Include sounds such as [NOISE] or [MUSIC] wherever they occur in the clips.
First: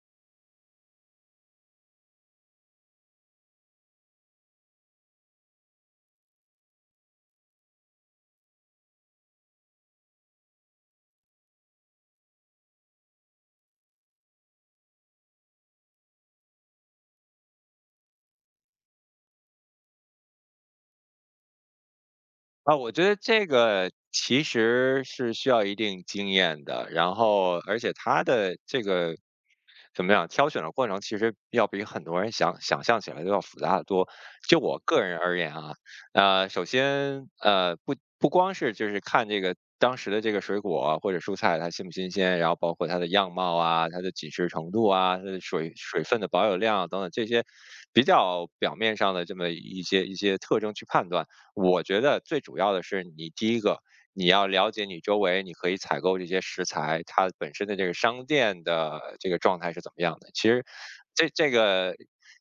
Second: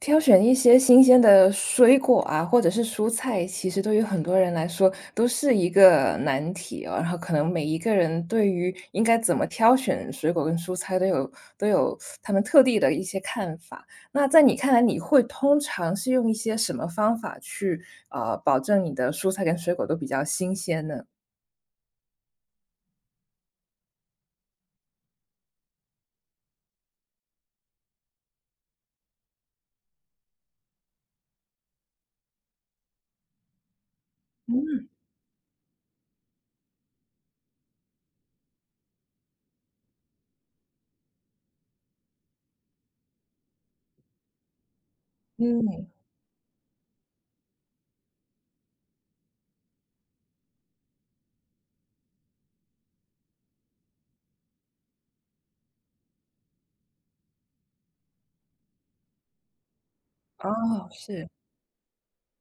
挑选一些新鲜的水果啊，或者是蔬菜，其实对于很多人来说都是一个难题哦。然后可能每一个人对于应该怎么挑选水果跟蔬菜都有他们特地的一些看法。那在你看来，你会通常是用一些什么方法去保证你的蔬菜跟水果都比较新鲜呢？啊，我觉得这个其实是需要一定经验的，然后而且它的这个怎么样挑选的过程，其实要比很多人想象起来都要复杂的多。就我个人而言啊，首先不光是就是看这个当时的这个水果啊或者蔬菜它新不新鲜，然后包括它的样貌啊、它的紧实程度啊、它的水嗯。水分的保有量等等这些比较表面上的这么一些特征去判断。我觉得最主要的是你第一个，你要了解你周围，你可以采购这些食材，它本身的这个商店的这个状态是怎么样的。其实哦，这是。这个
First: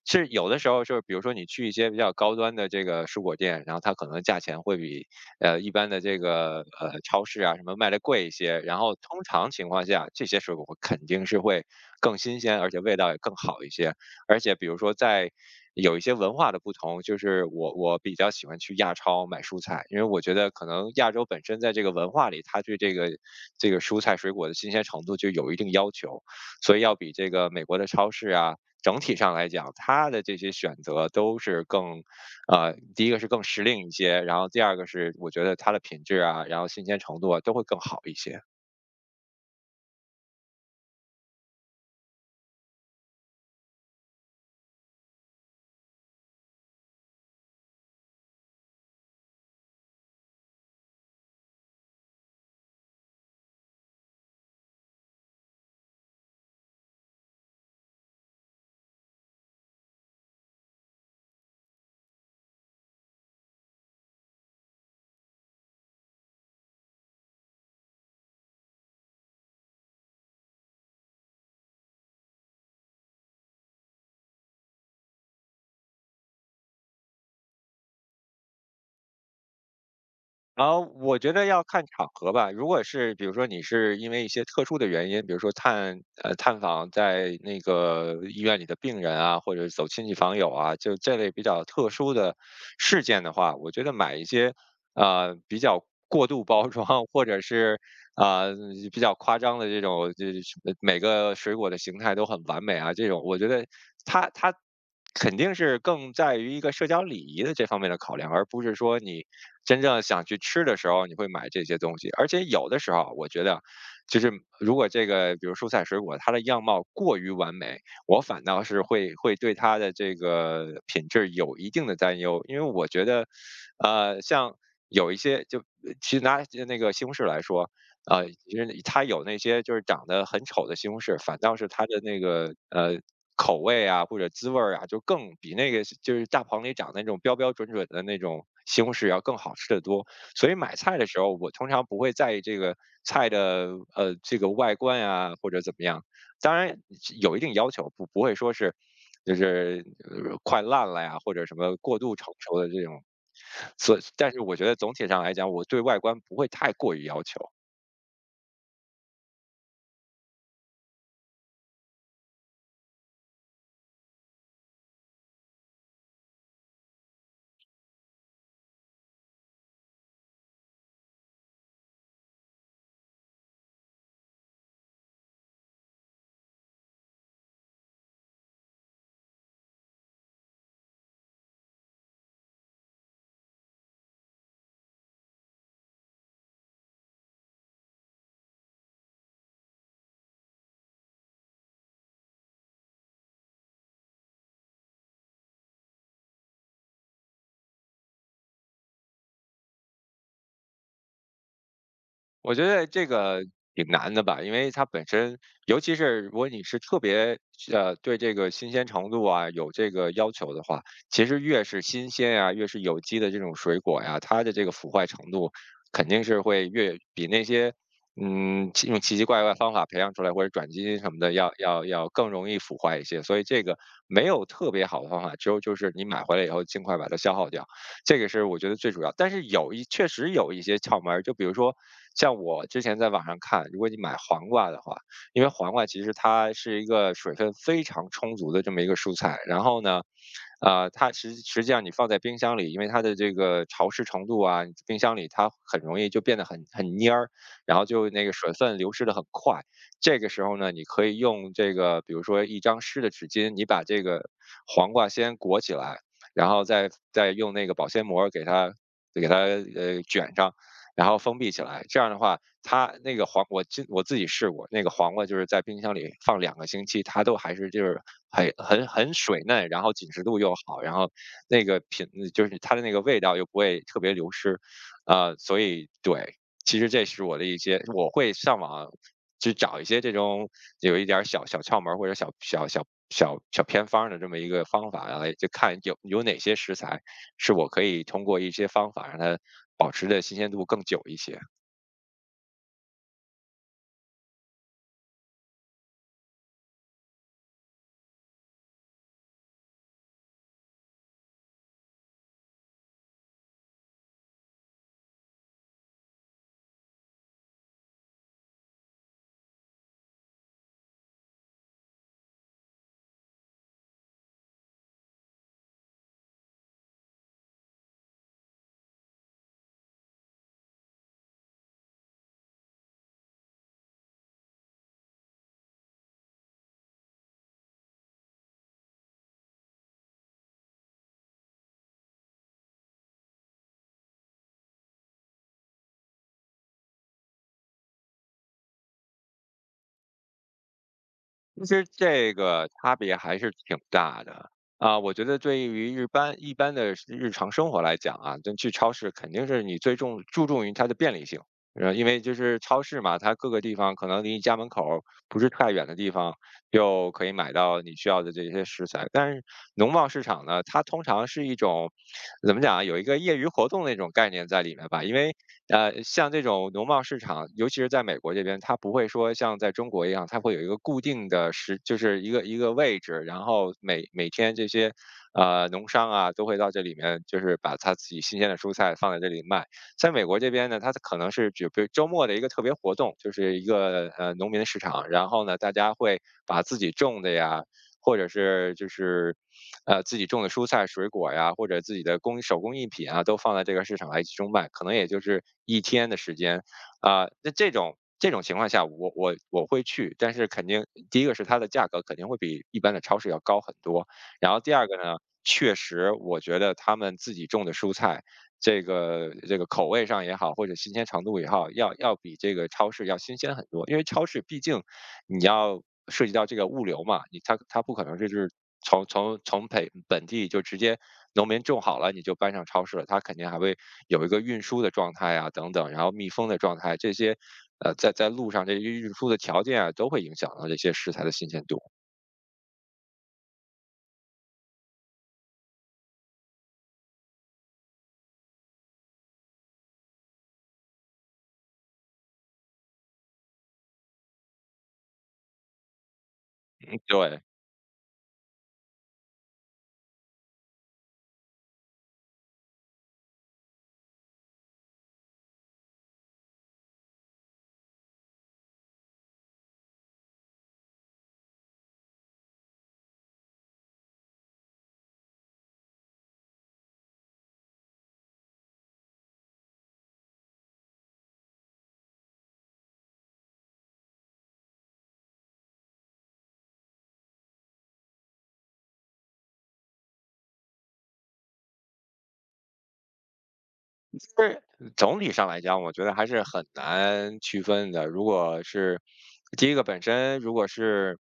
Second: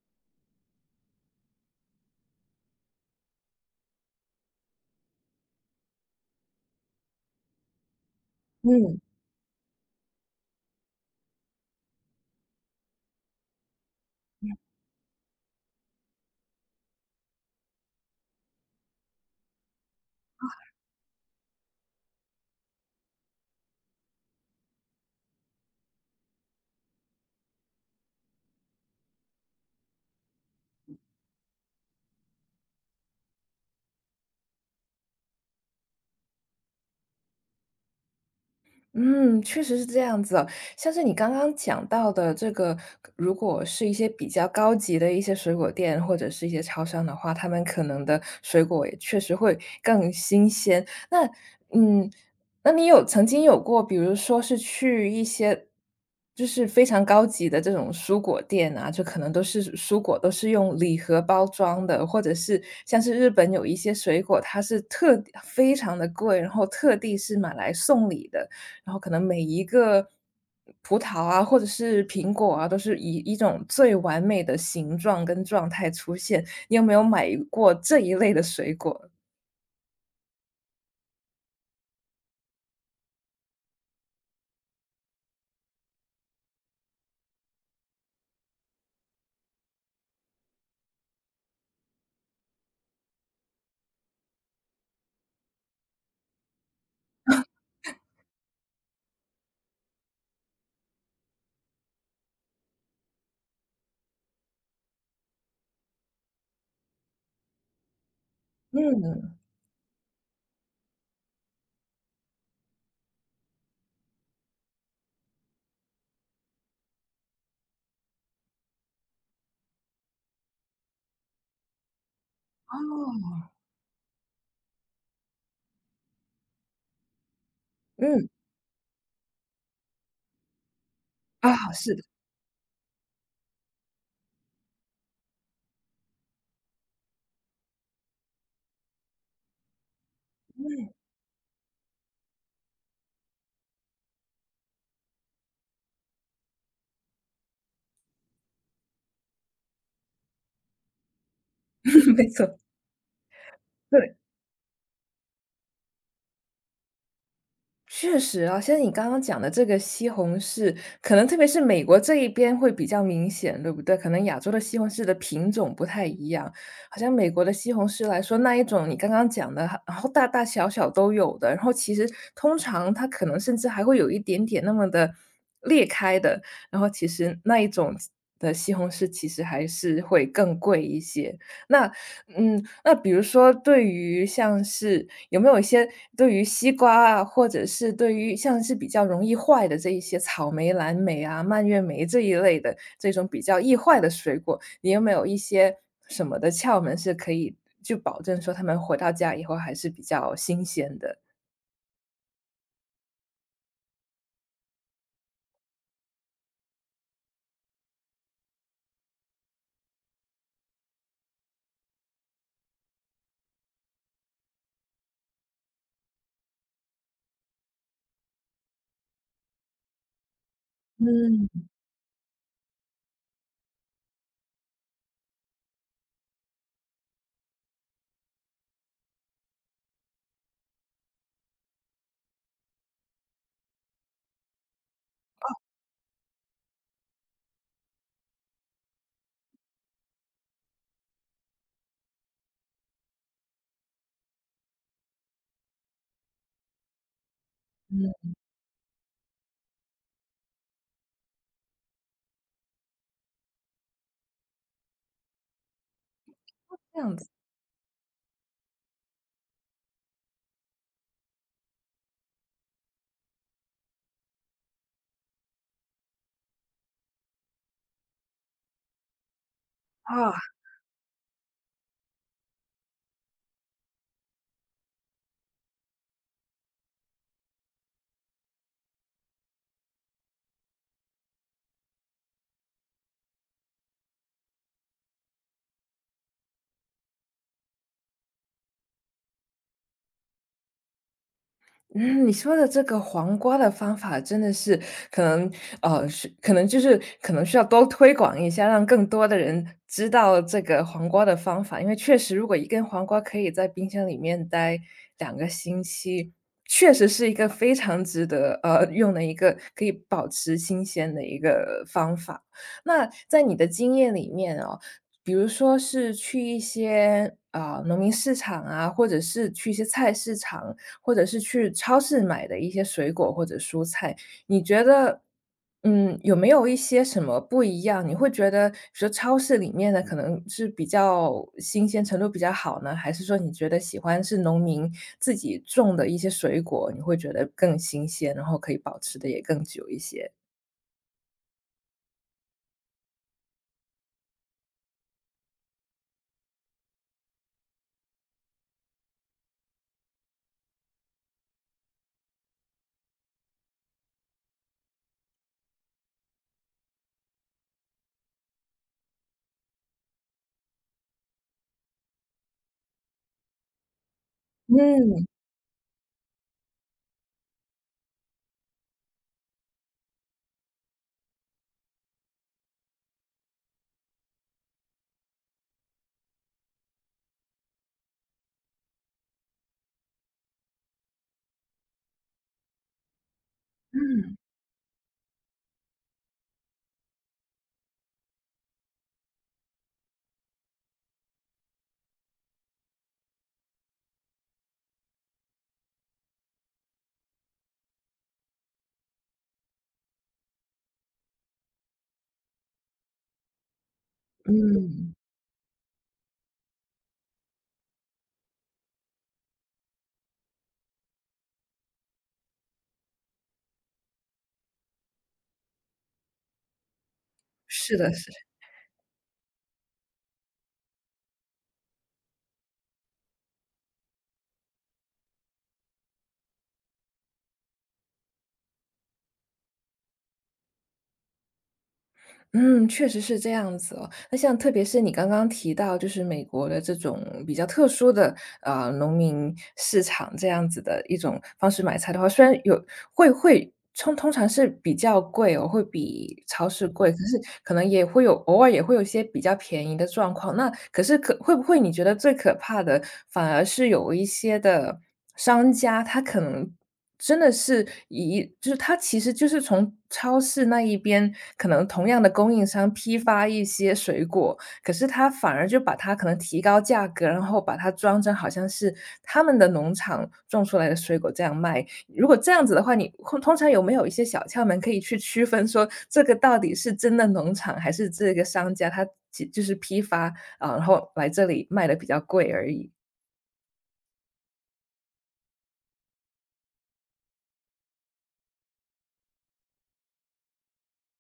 是有的时候就是比如说你去一些比较高端的这个蔬果店，然后它可能价钱会比一般的这个超市啊什么卖的贵一些，然后嗯。通常情况下这些水果肯定是会更新鲜，而且味道也更好一些。而且比如说在有一些文化的不同，就是我比较喜欢去亚超买蔬菜，因为我觉得可能亚洲本身在这个文化里，它对这个这个蔬菜水果的新鲜程度就有一定要求，所以要比这个美国的超市啊。整体上来讲，它的这些选择都是更，呃，第一个是更时令一些，然后第二个是我觉得它的品质啊，然后新鲜程度啊都会更好一些。嗯，确实是这样子哦。像是你刚刚讲到的这个，如果是一些比较高级的一些水果店或者是一些超商的话，他们可能的水果也确实会更新鲜。那嗯，那你有曾经有过，比如说是去一些就是非常高级的这种蔬果店啊，就可能都是蔬果都是用礼盒包装的，或者是像是日本有一些水果，它是特非常的贵，然后特地是买来送礼的。然后可能每一个葡萄啊，或者是苹果啊，都是以一种最完美的形状跟状态出现。你有没有买过这一类的水果？然后我觉得要看场合吧。如果是比如说你是因为一些特殊的原因，比如说探访在那个医院里的病人啊，或者走亲戚访友啊，就这类比较特殊的事件的话，我觉得买一些比较过度包装，或者是啊，比较夸张的这种，就是什么每个水果的形态都很完美啊，这种我觉得它肯定是更在于一个社交礼仪的这方面的考量，而不是说嗯。你真正想去吃的时候你会买这些东西。而且有的时候啊我觉得，就是如果这个比如蔬菜水果它的样貌过于完美，我反倒是会对它的这个品质有一定的担忧，因为我觉得，呃，像有一些就其实拿那个西红柿来说。啊，嗯。其实它有那些就是长得很丑的西红柿，反倒是啊，它是的的。那个口味啊或者滋味儿啊，就更比那个就是大棚里长的那种标标准准的那种西红柿要更好吃的多。所以买菜的时候，我通常不会在意这个菜的这个外观啊或者怎么样，当然有一定要求，不会说是就是快烂了呀或者什么过度 [LAUGHS] 没成熟错。的这种。所以对。但是我觉得总体上来讲，我对外观不会太过于要求。确实啊，像你刚刚讲的这个西红柿，可能特别是美国这一边会比较明显，对不对？可能亚洲的西红柿的品种不太一样，好像美国的西红柿来说，那一种你刚刚讲的，然后大大小小都有的，然后其实通常它可能甚至还会有一点点那么的裂开的，然后其实那一种的西红柿其实还是会更贵一些。那嗯，那比如说对于像是有没有一些对于西瓜啊，或者是对于像是比较容易坏的这一些草莓、蓝莓啊、蔓越莓这一类的这种比较易坏的水果，你有没有一些什么的窍门是可以就保证说他们回到家以后还是比较新鲜的？我觉得这个挺难的吧，因为它本身，尤其是如果你是特别对这个新鲜程度啊有这个要求的话，其实越是新鲜啊，越是有机的这种水果呀、它的这个腐坏程度肯定是会越比那些嗯奇奇怪怪方法培养出来或者转基因什么的要嗯。要要更容易腐坏一些。所以这个没有特别好的方法，只有就是你买回来以后尽快把它消耗掉。这个是我觉得最主要。但是确实有一些窍门儿，就比如说像我之前在网上看，如果你买黄瓜的话，因为黄瓜其实它是一个水分非常充足的这么一个蔬菜，然后呢，呃，它实际上你放在冰箱里，因为它的这个潮湿程度啊，冰箱里它很容易就变得很蔫儿，然后就那个嗯，水分流失的很快。这个时候呢，你可以用这个，比如说一张湿的纸巾，你把这个黄瓜先裹起来，然后再这样子。再用那个保鲜膜给它给它卷上，然后封闭起来。这样的话，它那个黄我自我自己试过，那个黄瓜就是在冰箱里放两个星期，它都还是就是很水嫩，然后紧实啊。度又好，然后那个就是它的那个味道又不会特别流失，啊、所以对，其实这是我的一些，我会上网去找一些这种有一点儿小小窍门儿或者小小偏方儿的这么一个方法来，就看有哪些食材是我可以通过一些方法让它保持的新鲜度更久一些。嗯，你说的这个黄瓜的方法真的是可能，就是可能需要多推广一下，让更多的人知道这个黄瓜的方法。因为确实，如果一根黄瓜可以在冰箱里面待2个星期，确实是一个非常值得用的一个可以保持新鲜的一个方法。那在你的经验里面哦，比如说是去一些，农民市场啊，或者是去一些菜市场，或者是去超市买的一些水果或者蔬菜，你觉得，嗯，有没有一些什么不一样？你会觉得比如说超市里面的可能是比较新鲜程度比较好呢？还是说你觉得喜欢是农民自己种的一些水果，你会觉得更新鲜，然后可以保持的也更久一些？其实这个差别还是挺大的啊，我觉得对于一般的日常生活来讲啊，就去超市肯定是你最注重于它的便利性，呃，因为就是超市嘛，它各个地方可能离你家门口儿不是太远的地方，就可以买到你需要的这些食材。但是农贸市场呢，它通常是一种怎么讲啊，有一个业余活动的那种概念在里面吧，因嗯。为呃，像这种农贸市场，尤其是在美国这边，它不会说像在中国一样，它会有一个固定的时，就是一个位置，然后每天这些农商啊都会到这里面，就是把他自己新鲜的蔬菜放在这里卖。在美国这边呢，它可能是只比如周末的一个特别活动，就是一个农民的市场，然后呢，大家会把自己种的呀，或者是就是呃，自己种的蔬菜、水果呀，或者自己的手工艺品啊，都放在这个市场来集中卖，可能也就是一天的时间。啊、那这种情况下，我会去，但是肯定第一个是它的价格肯定会比一般的超市要高很多，然后第二嗯，个呢，确实我觉得他们自己种的蔬菜。这个这个口味上也好，或者新鲜程度也好，要比这个超市要新鲜很多，因为超市毕竟你要涉及到这个物流嘛，你它不是可的能就是的。是从本地就直接农民种好了你就搬上超市了，它肯定还会有一个运输的状态啊等等，然后密封的状态这些，呃，在路上这些运输的条件啊都会影响到这些食材的新鲜度。嗯，确实是这样子哦。那像特别是你刚刚提到，就是美国的这种比较特殊的农民市场这样子的一种方式买菜的话，虽然有会通常是比较贵哦，会比超市嗯，贵，可对。是可能也会有偶尔也会有一些比较便宜的状况。那可是可会不会你觉得最可怕的，反而是有一些的商家，他可能真的是一就是它其实就是从超市那一边，可能同样的供应商批发一些水果，可是它反而就把它可能提高价格，然后把它装成好像是他们的农场种出来的水果这样卖。如果这样子的话，你通常有没有一些小窍门可以去区分说这个到底是真的农场，还是这个商家他其就是批发，啊，然后来这里卖的比较贵而已？是总体上来讲，我觉得还是很难区分的。如果是第一个本身，如果是，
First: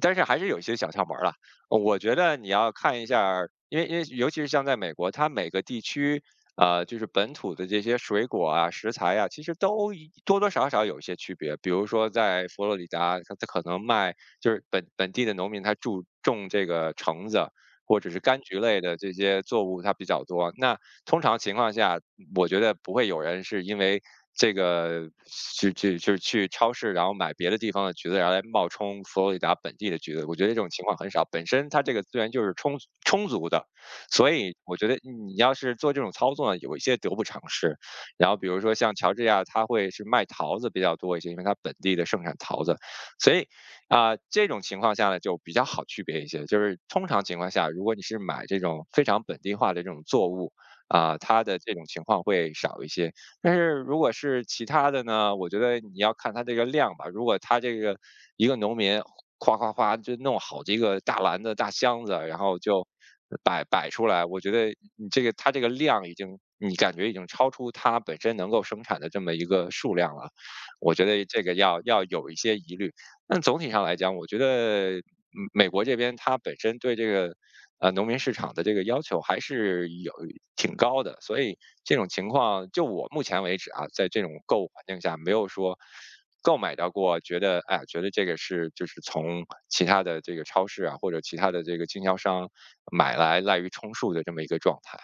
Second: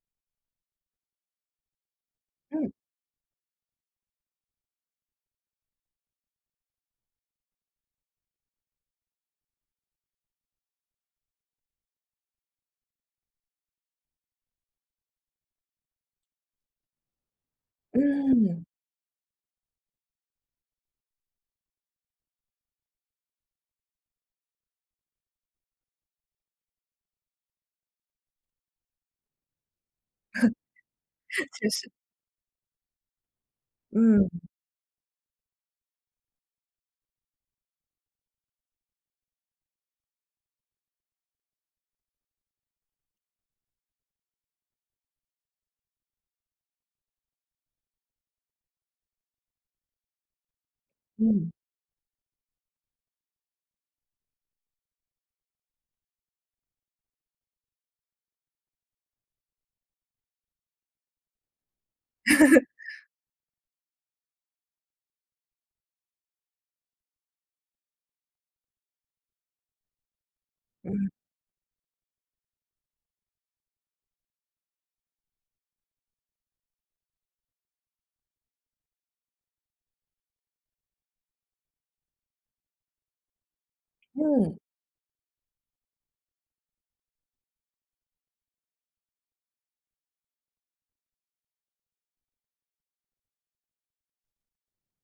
但是还是有一些小窍门儿了。我觉得你要嗯。看一下儿，因为尤其是像在美国，它每个地区，呃，就是本土的这些水果啊、食材啊，其实都多多少少有一些区别。比如说在佛罗里达，它可能卖就是本地的农民他种这个橙子或者是柑橘嗯，类的这些作物，它比较多。那通常情况下，我觉得不会有人是因为这个去就是去超市，然后买别的地方的橘子，然后来冒充佛罗里达本地的橘子。我觉得这种情况很少，本身确它实。这个资源就是充足的，嗯。所以我觉得你要是做这种操作呢，有一些得不偿失。然后比如说像乔治亚，它会是卖桃子比较多一些，因为它本地的盛产桃子，所以啊、这种情况下呢就比较好区别一些。就是通常情况下，如果你是买这种非常本地化的这种作物，啊，他嗯。的这种情况会少一些。但是如果是其他的呢，我觉得你要看他这个量吧。如果他这个一个农民夸夸夸就弄好几个大篮子、大箱子，然后就摆出来，我觉得你这个他这个量已经，你感觉已经超出他本身能够生产的这么一个数量了。我觉嗯。得这个要有一些疑虑。但总体上来讲，我觉得美国这边它本身对这个农民市场的这个要求还是有挺高的，所以这种情况，就我目前为止啊，在这种嗯。购物环境下，没有说购买到过，觉得哎呀觉得这个是就是从其他的这个超市啊，或者其他的这个经销商买来滥竽充数的这么一个状态。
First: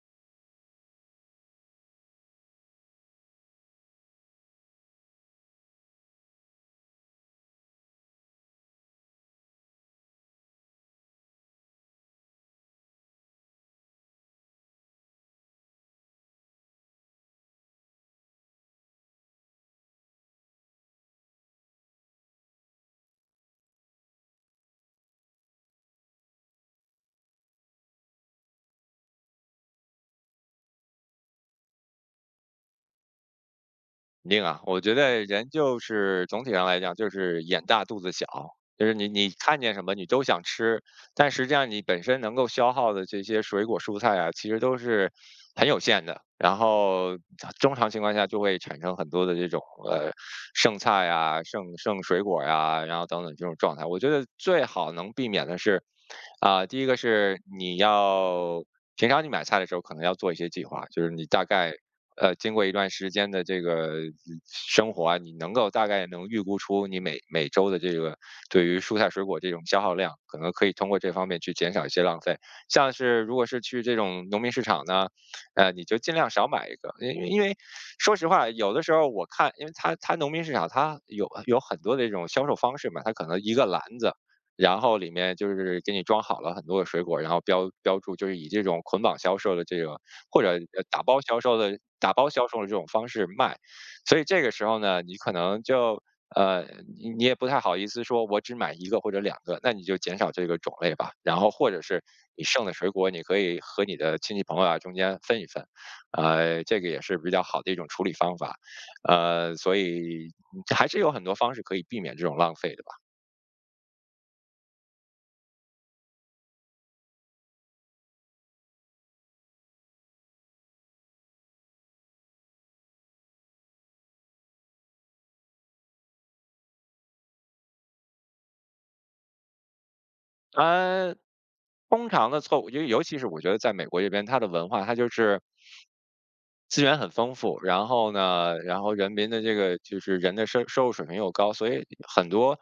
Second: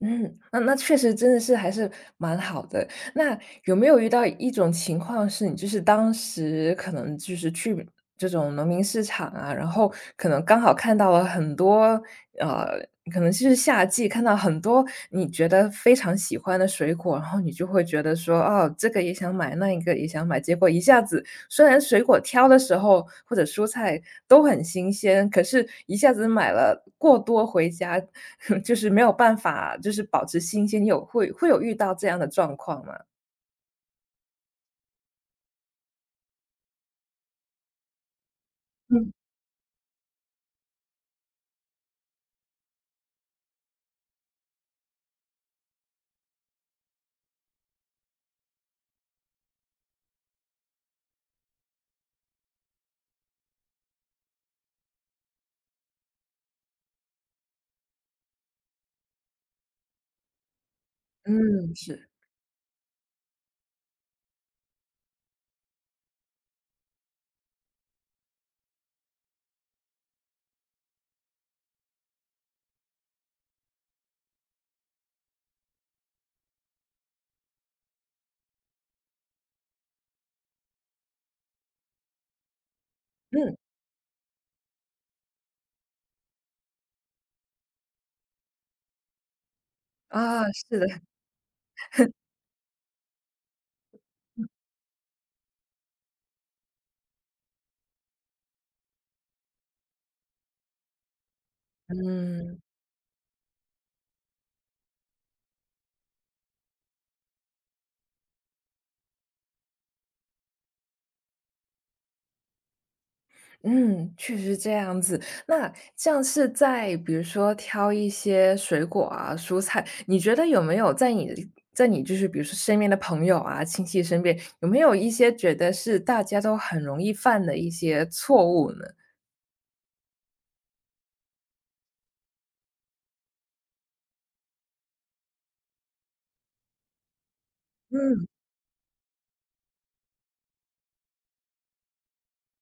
嗯，那那确实真的是还是蛮好的。那有没有遇到一种情况是你就是当时可能就是去这种农民市场啊，然后可能刚好看到了很多，呃，可能就是夏季看到很多你觉得非常喜欢的水果，然后你就会觉得说，哦，这个也想买，那一个也想买，结果一下子虽然水果挑的时候或者蔬菜都很新鲜，可是一下子买了过多回家，[LAUGHS] 就是没有办法，就是保持新鲜，你有会有遇到这样的状况吗？肯定啊，我觉得人就是总体上来讲就是眼大肚子小，就是你嗯。你看见什么你都想吃，但实际上你本身能够消耗的这些水果蔬菜啊，其实都是很有限的。然后通常情况下就会产生很多的这种呃剩菜啊、剩水果呀、然后等等这种状态。我觉得最好能避免的是，啊、第一个是你要平常你买菜的时候可能要做一些计划，就是你大概嗯，是。经过一段时间的这个生活啊，你能够大概能预估出你每周的这个对于蔬菜水果这种消耗量，可能可以通过这方面去减少一些浪费。像是如果是去这种农民市场呢，你就尽量少买一个，因为说实话，有的时候我看，因为它农民市场它有很多的这种销售方式嘛，它可能一嗯。个篮子。然后里面就是给你装好了很多的水果，然后标注就是以这种捆绑销售的这个或啊，者是打的。包销售的这种方式卖。所以这个时候呢，你可能就呃，你也不太好意思说我只买一个或者两个，那你就减少这个种类吧。然后或者是你嗯。剩的水果，你可以和你的亲戚朋友啊中间分一分，这个也是比较好的一种处理方法。所以还是有很多方式可以避免这种浪费的吧。嗯，确实这样子。那像是在比如说挑一些水果啊、蔬菜，你觉得有没有在你就是比如说身边的朋友啊、亲戚身边，有没有一些觉得是大家都很容易犯的一些错误呢？呃，通常的错误，因为尤其是我觉得在美国这边，它的文化它就是。资源很丰富，然后嗯。呢，人民的这个就是人的收入水平又高，所以很多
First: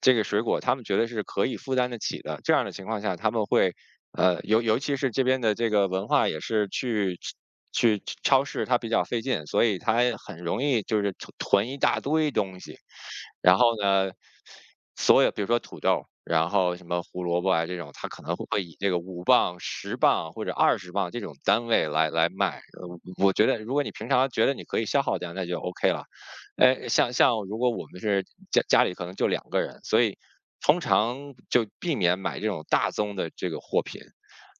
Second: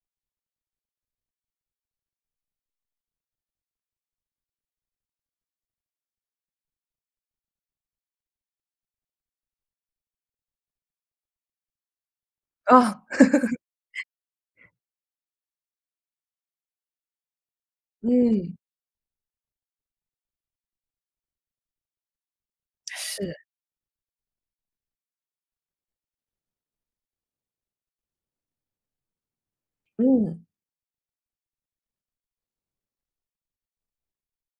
这个水果他们觉得是可以负担得起的。这样的情况下，他们会尤其是这边的这个文化也是去去超市它比较费劲，所以它很容易就是囤一大堆东西。啊。然后呢，所有比如说土豆，然后什么胡萝卜啊这种，它可能会嗯，会以这个5磅、10磅或者20磅这种单位来卖。我是。觉得如果你平常觉得你可以消耗掉，那就 OK 了。哎，像如果我们是家里可能就两个人，所以嗯。通常就避免买这种大宗的这个货品。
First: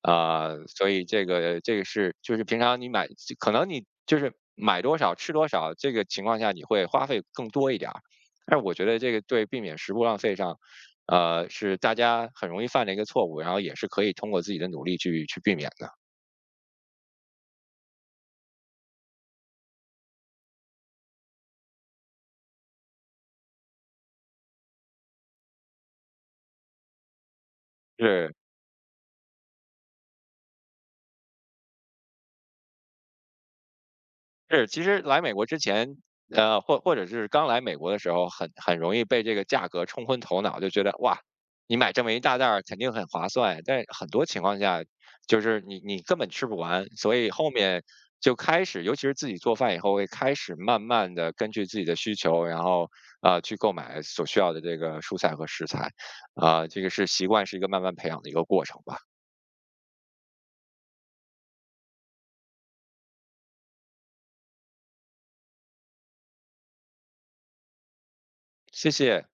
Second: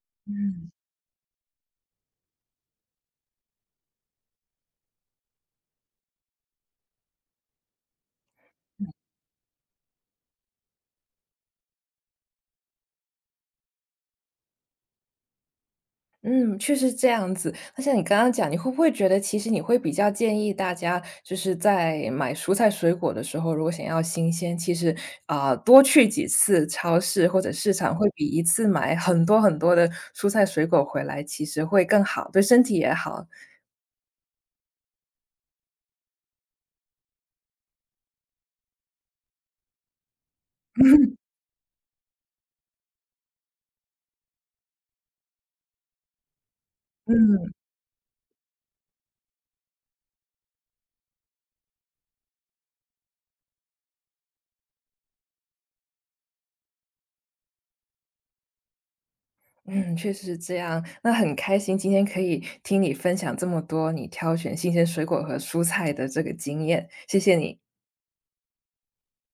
啊，嗯。所以这个是就是平常你买可能你就是买多少吃多少，这个情况下你会花费更多一点儿。但是我觉得这个对避免食物浪费上，是大家很容易犯的一个错误，然后也是可以通过自己的努力去避免的。嗯，确实这样子。那像你刚刚讲，你会不会觉得其实你会比较建议大家，就是在买蔬菜水果的时候，如果想要新鲜，其实啊、多去几次超市或者市场，会比是一次买很多很多的蔬菜水果回来，其实会更好，对身体也好。是，其实来美国之前，或者是刚来美国的时候，很容易被这个价格冲昏头脑，就觉得哇，你买这么一大袋儿肯定很划算。但很多情况下，就是你根本吃不完，所以后嗯。面就开始，尤其是自己做饭以后，会开始慢慢的根据自己的需求，然后去购买所需要的这个蔬菜和食材，啊、这个是习惯，是一个慢慢培养的一个过程吧。嗯，确实是这样。那很开心今天可以听你分享这么多你挑选新鲜水果和蔬菜的这个经验，谢谢你。谢谢。